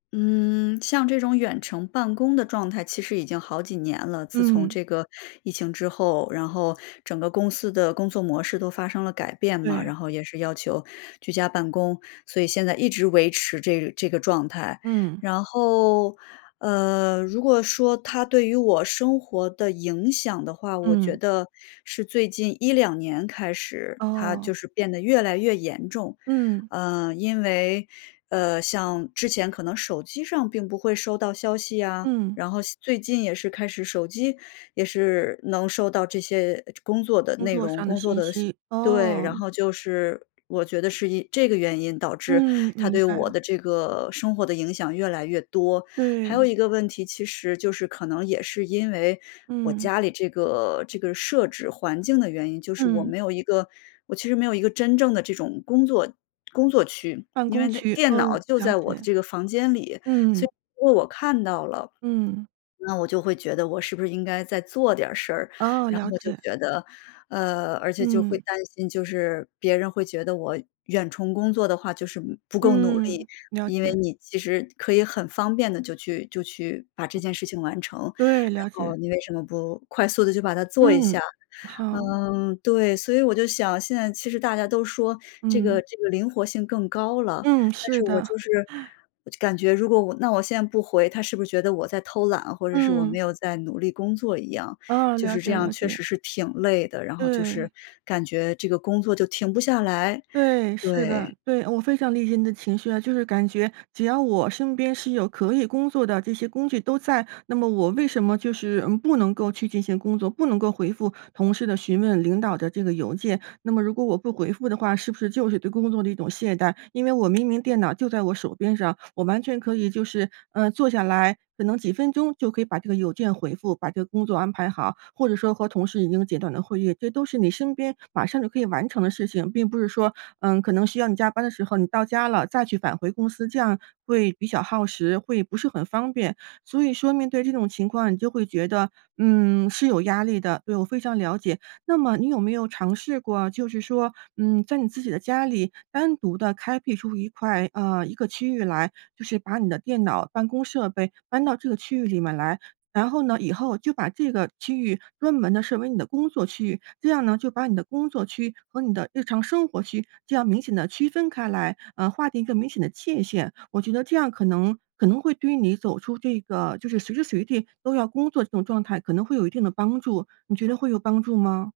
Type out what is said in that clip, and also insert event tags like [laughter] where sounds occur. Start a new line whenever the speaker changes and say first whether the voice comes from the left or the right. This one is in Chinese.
left: 嗯，像这种远程办公的状态其实已经好几年了，自从
right: 嗯。
left: 这个疫情之后，然后整个公司的工作模式都发生了改变嘛，
right: 对。
left: 然后也是要求居家办公，所以现在一直维持这这个状态。
right: 嗯。
left: 然后，呃，如果说它对于我生活的影响的话，我觉
right: 嗯。
left: 得是最近1-2年开始它
right: 哦。
left: 就是变得越来越严重。
right: 嗯。
left: 呃，因为，呃，像之前可能手机上并不会收到消息呀，
right: 嗯。
left: 然后现最近也是开始手机也是能收到这些，呃，工作的
right: 工
left: 内
right: 作
left: 容、
right: 上的
left: 工作
right: 信
left: 的事
right: 息。
left: 对，然
right: 哦。
left: 后就是，我觉得是因这个原因导致
right: 嗯，
left: 它
right: 明
left: 对我
right: 白。
left: 的这个生活的影响越来越多。还有
right: 对。
left: 一个问题，其实就是可能也是因为我
right: 嗯。
left: 家里这个这个设置环境的原因，就是我
right: 嗯。
left: 没有一个我其实没有一个真正的这种工作工作区。
right: 办
left: 因
right: 公
left: 为它
right: 区。
left: 电脑
right: 哦，
left: 就
right: 了
left: 在我的
right: 解。
left: 这个房间里，所以
right: 嗯。
left: 如果我看到了，
right: 嗯。
left: [swallows] 那我就会觉得我是不是应该再做点儿事儿，
right: 哦，
left: 然
right: 了
left: 后就
right: 解。
left: 觉得呃，而且就会
right: 嗯。
left: 担心，就是别人会觉得我远程工作的话就是不够努力。
right: 嗯，了
left: 因为
right: 解。
left: 你其实可以很方便地就去就去把这件事情完成，然
right: 对，了解。
left: 后你为什么不快速地就把它做一
right: 嗯，
left: 下？
right: 好。
left: 嗯，对，所以我就想现在其实大家都说这个
right: 嗯。
left: 这个灵活性更高了，
right: 嗯，
left: 但是
right: 是
left: 我
right: 的。
left: 就是
right: [laughs]
left: 我就感觉如果我那我现在不回，他是不是觉得我在偷懒，或者是我没
right: 嗯。
left: 有在努力工作一样。
right: 哦，
left: 就
right: 了
left: 是这
right: 解，
left: 样
right: 了
left: 确
right: 解。
left: 实是挺累的，然后就是
right: 对。
left: 感觉这个工作就停不下来，
right: 对，是
left: 对。
right: 的，对。我非常理解你的情绪啊，就是感觉只要我身边是有可以工作的这些工具都在，那么我为什么就是，嗯，不能够去进行工作，不能够回复同事的询问、领导的这个邮件？那么如果我不回复的话，是不是就是对工作的一种懈怠？因为我明明电脑就在我手边上，我完全可以就是，呃，坐下来，可能几分钟就可以把这个邮件回复，把这个工作安排好，或者说和同事已经简短的会议，这都是你身边马上就可以完成的事情，并不是说，呃，可能需要你加班的时候你到家了再去返回公司，这样会比较耗时，会不是很方便。所以说面对这种情况，你就会觉得，嗯，是有压力的，对，我非常了解。那么你有没有尝试过，就是说，嗯，在你自己的家里单独地开辟出一块呃，一个区域来，就是把你的电脑、办公设备搬到这个区域里面来，然后呢，以后就把这个区域专门地设为你的工作区域。这样呢，就把你的工作区和你的日常生活区这样明显地区分开来，呃，划定一个明显的界限。我觉得这样可能可能会对于你走出这个就是随时随地都要工作这种状态可能会有一定的帮助，你觉得会有帮助吗？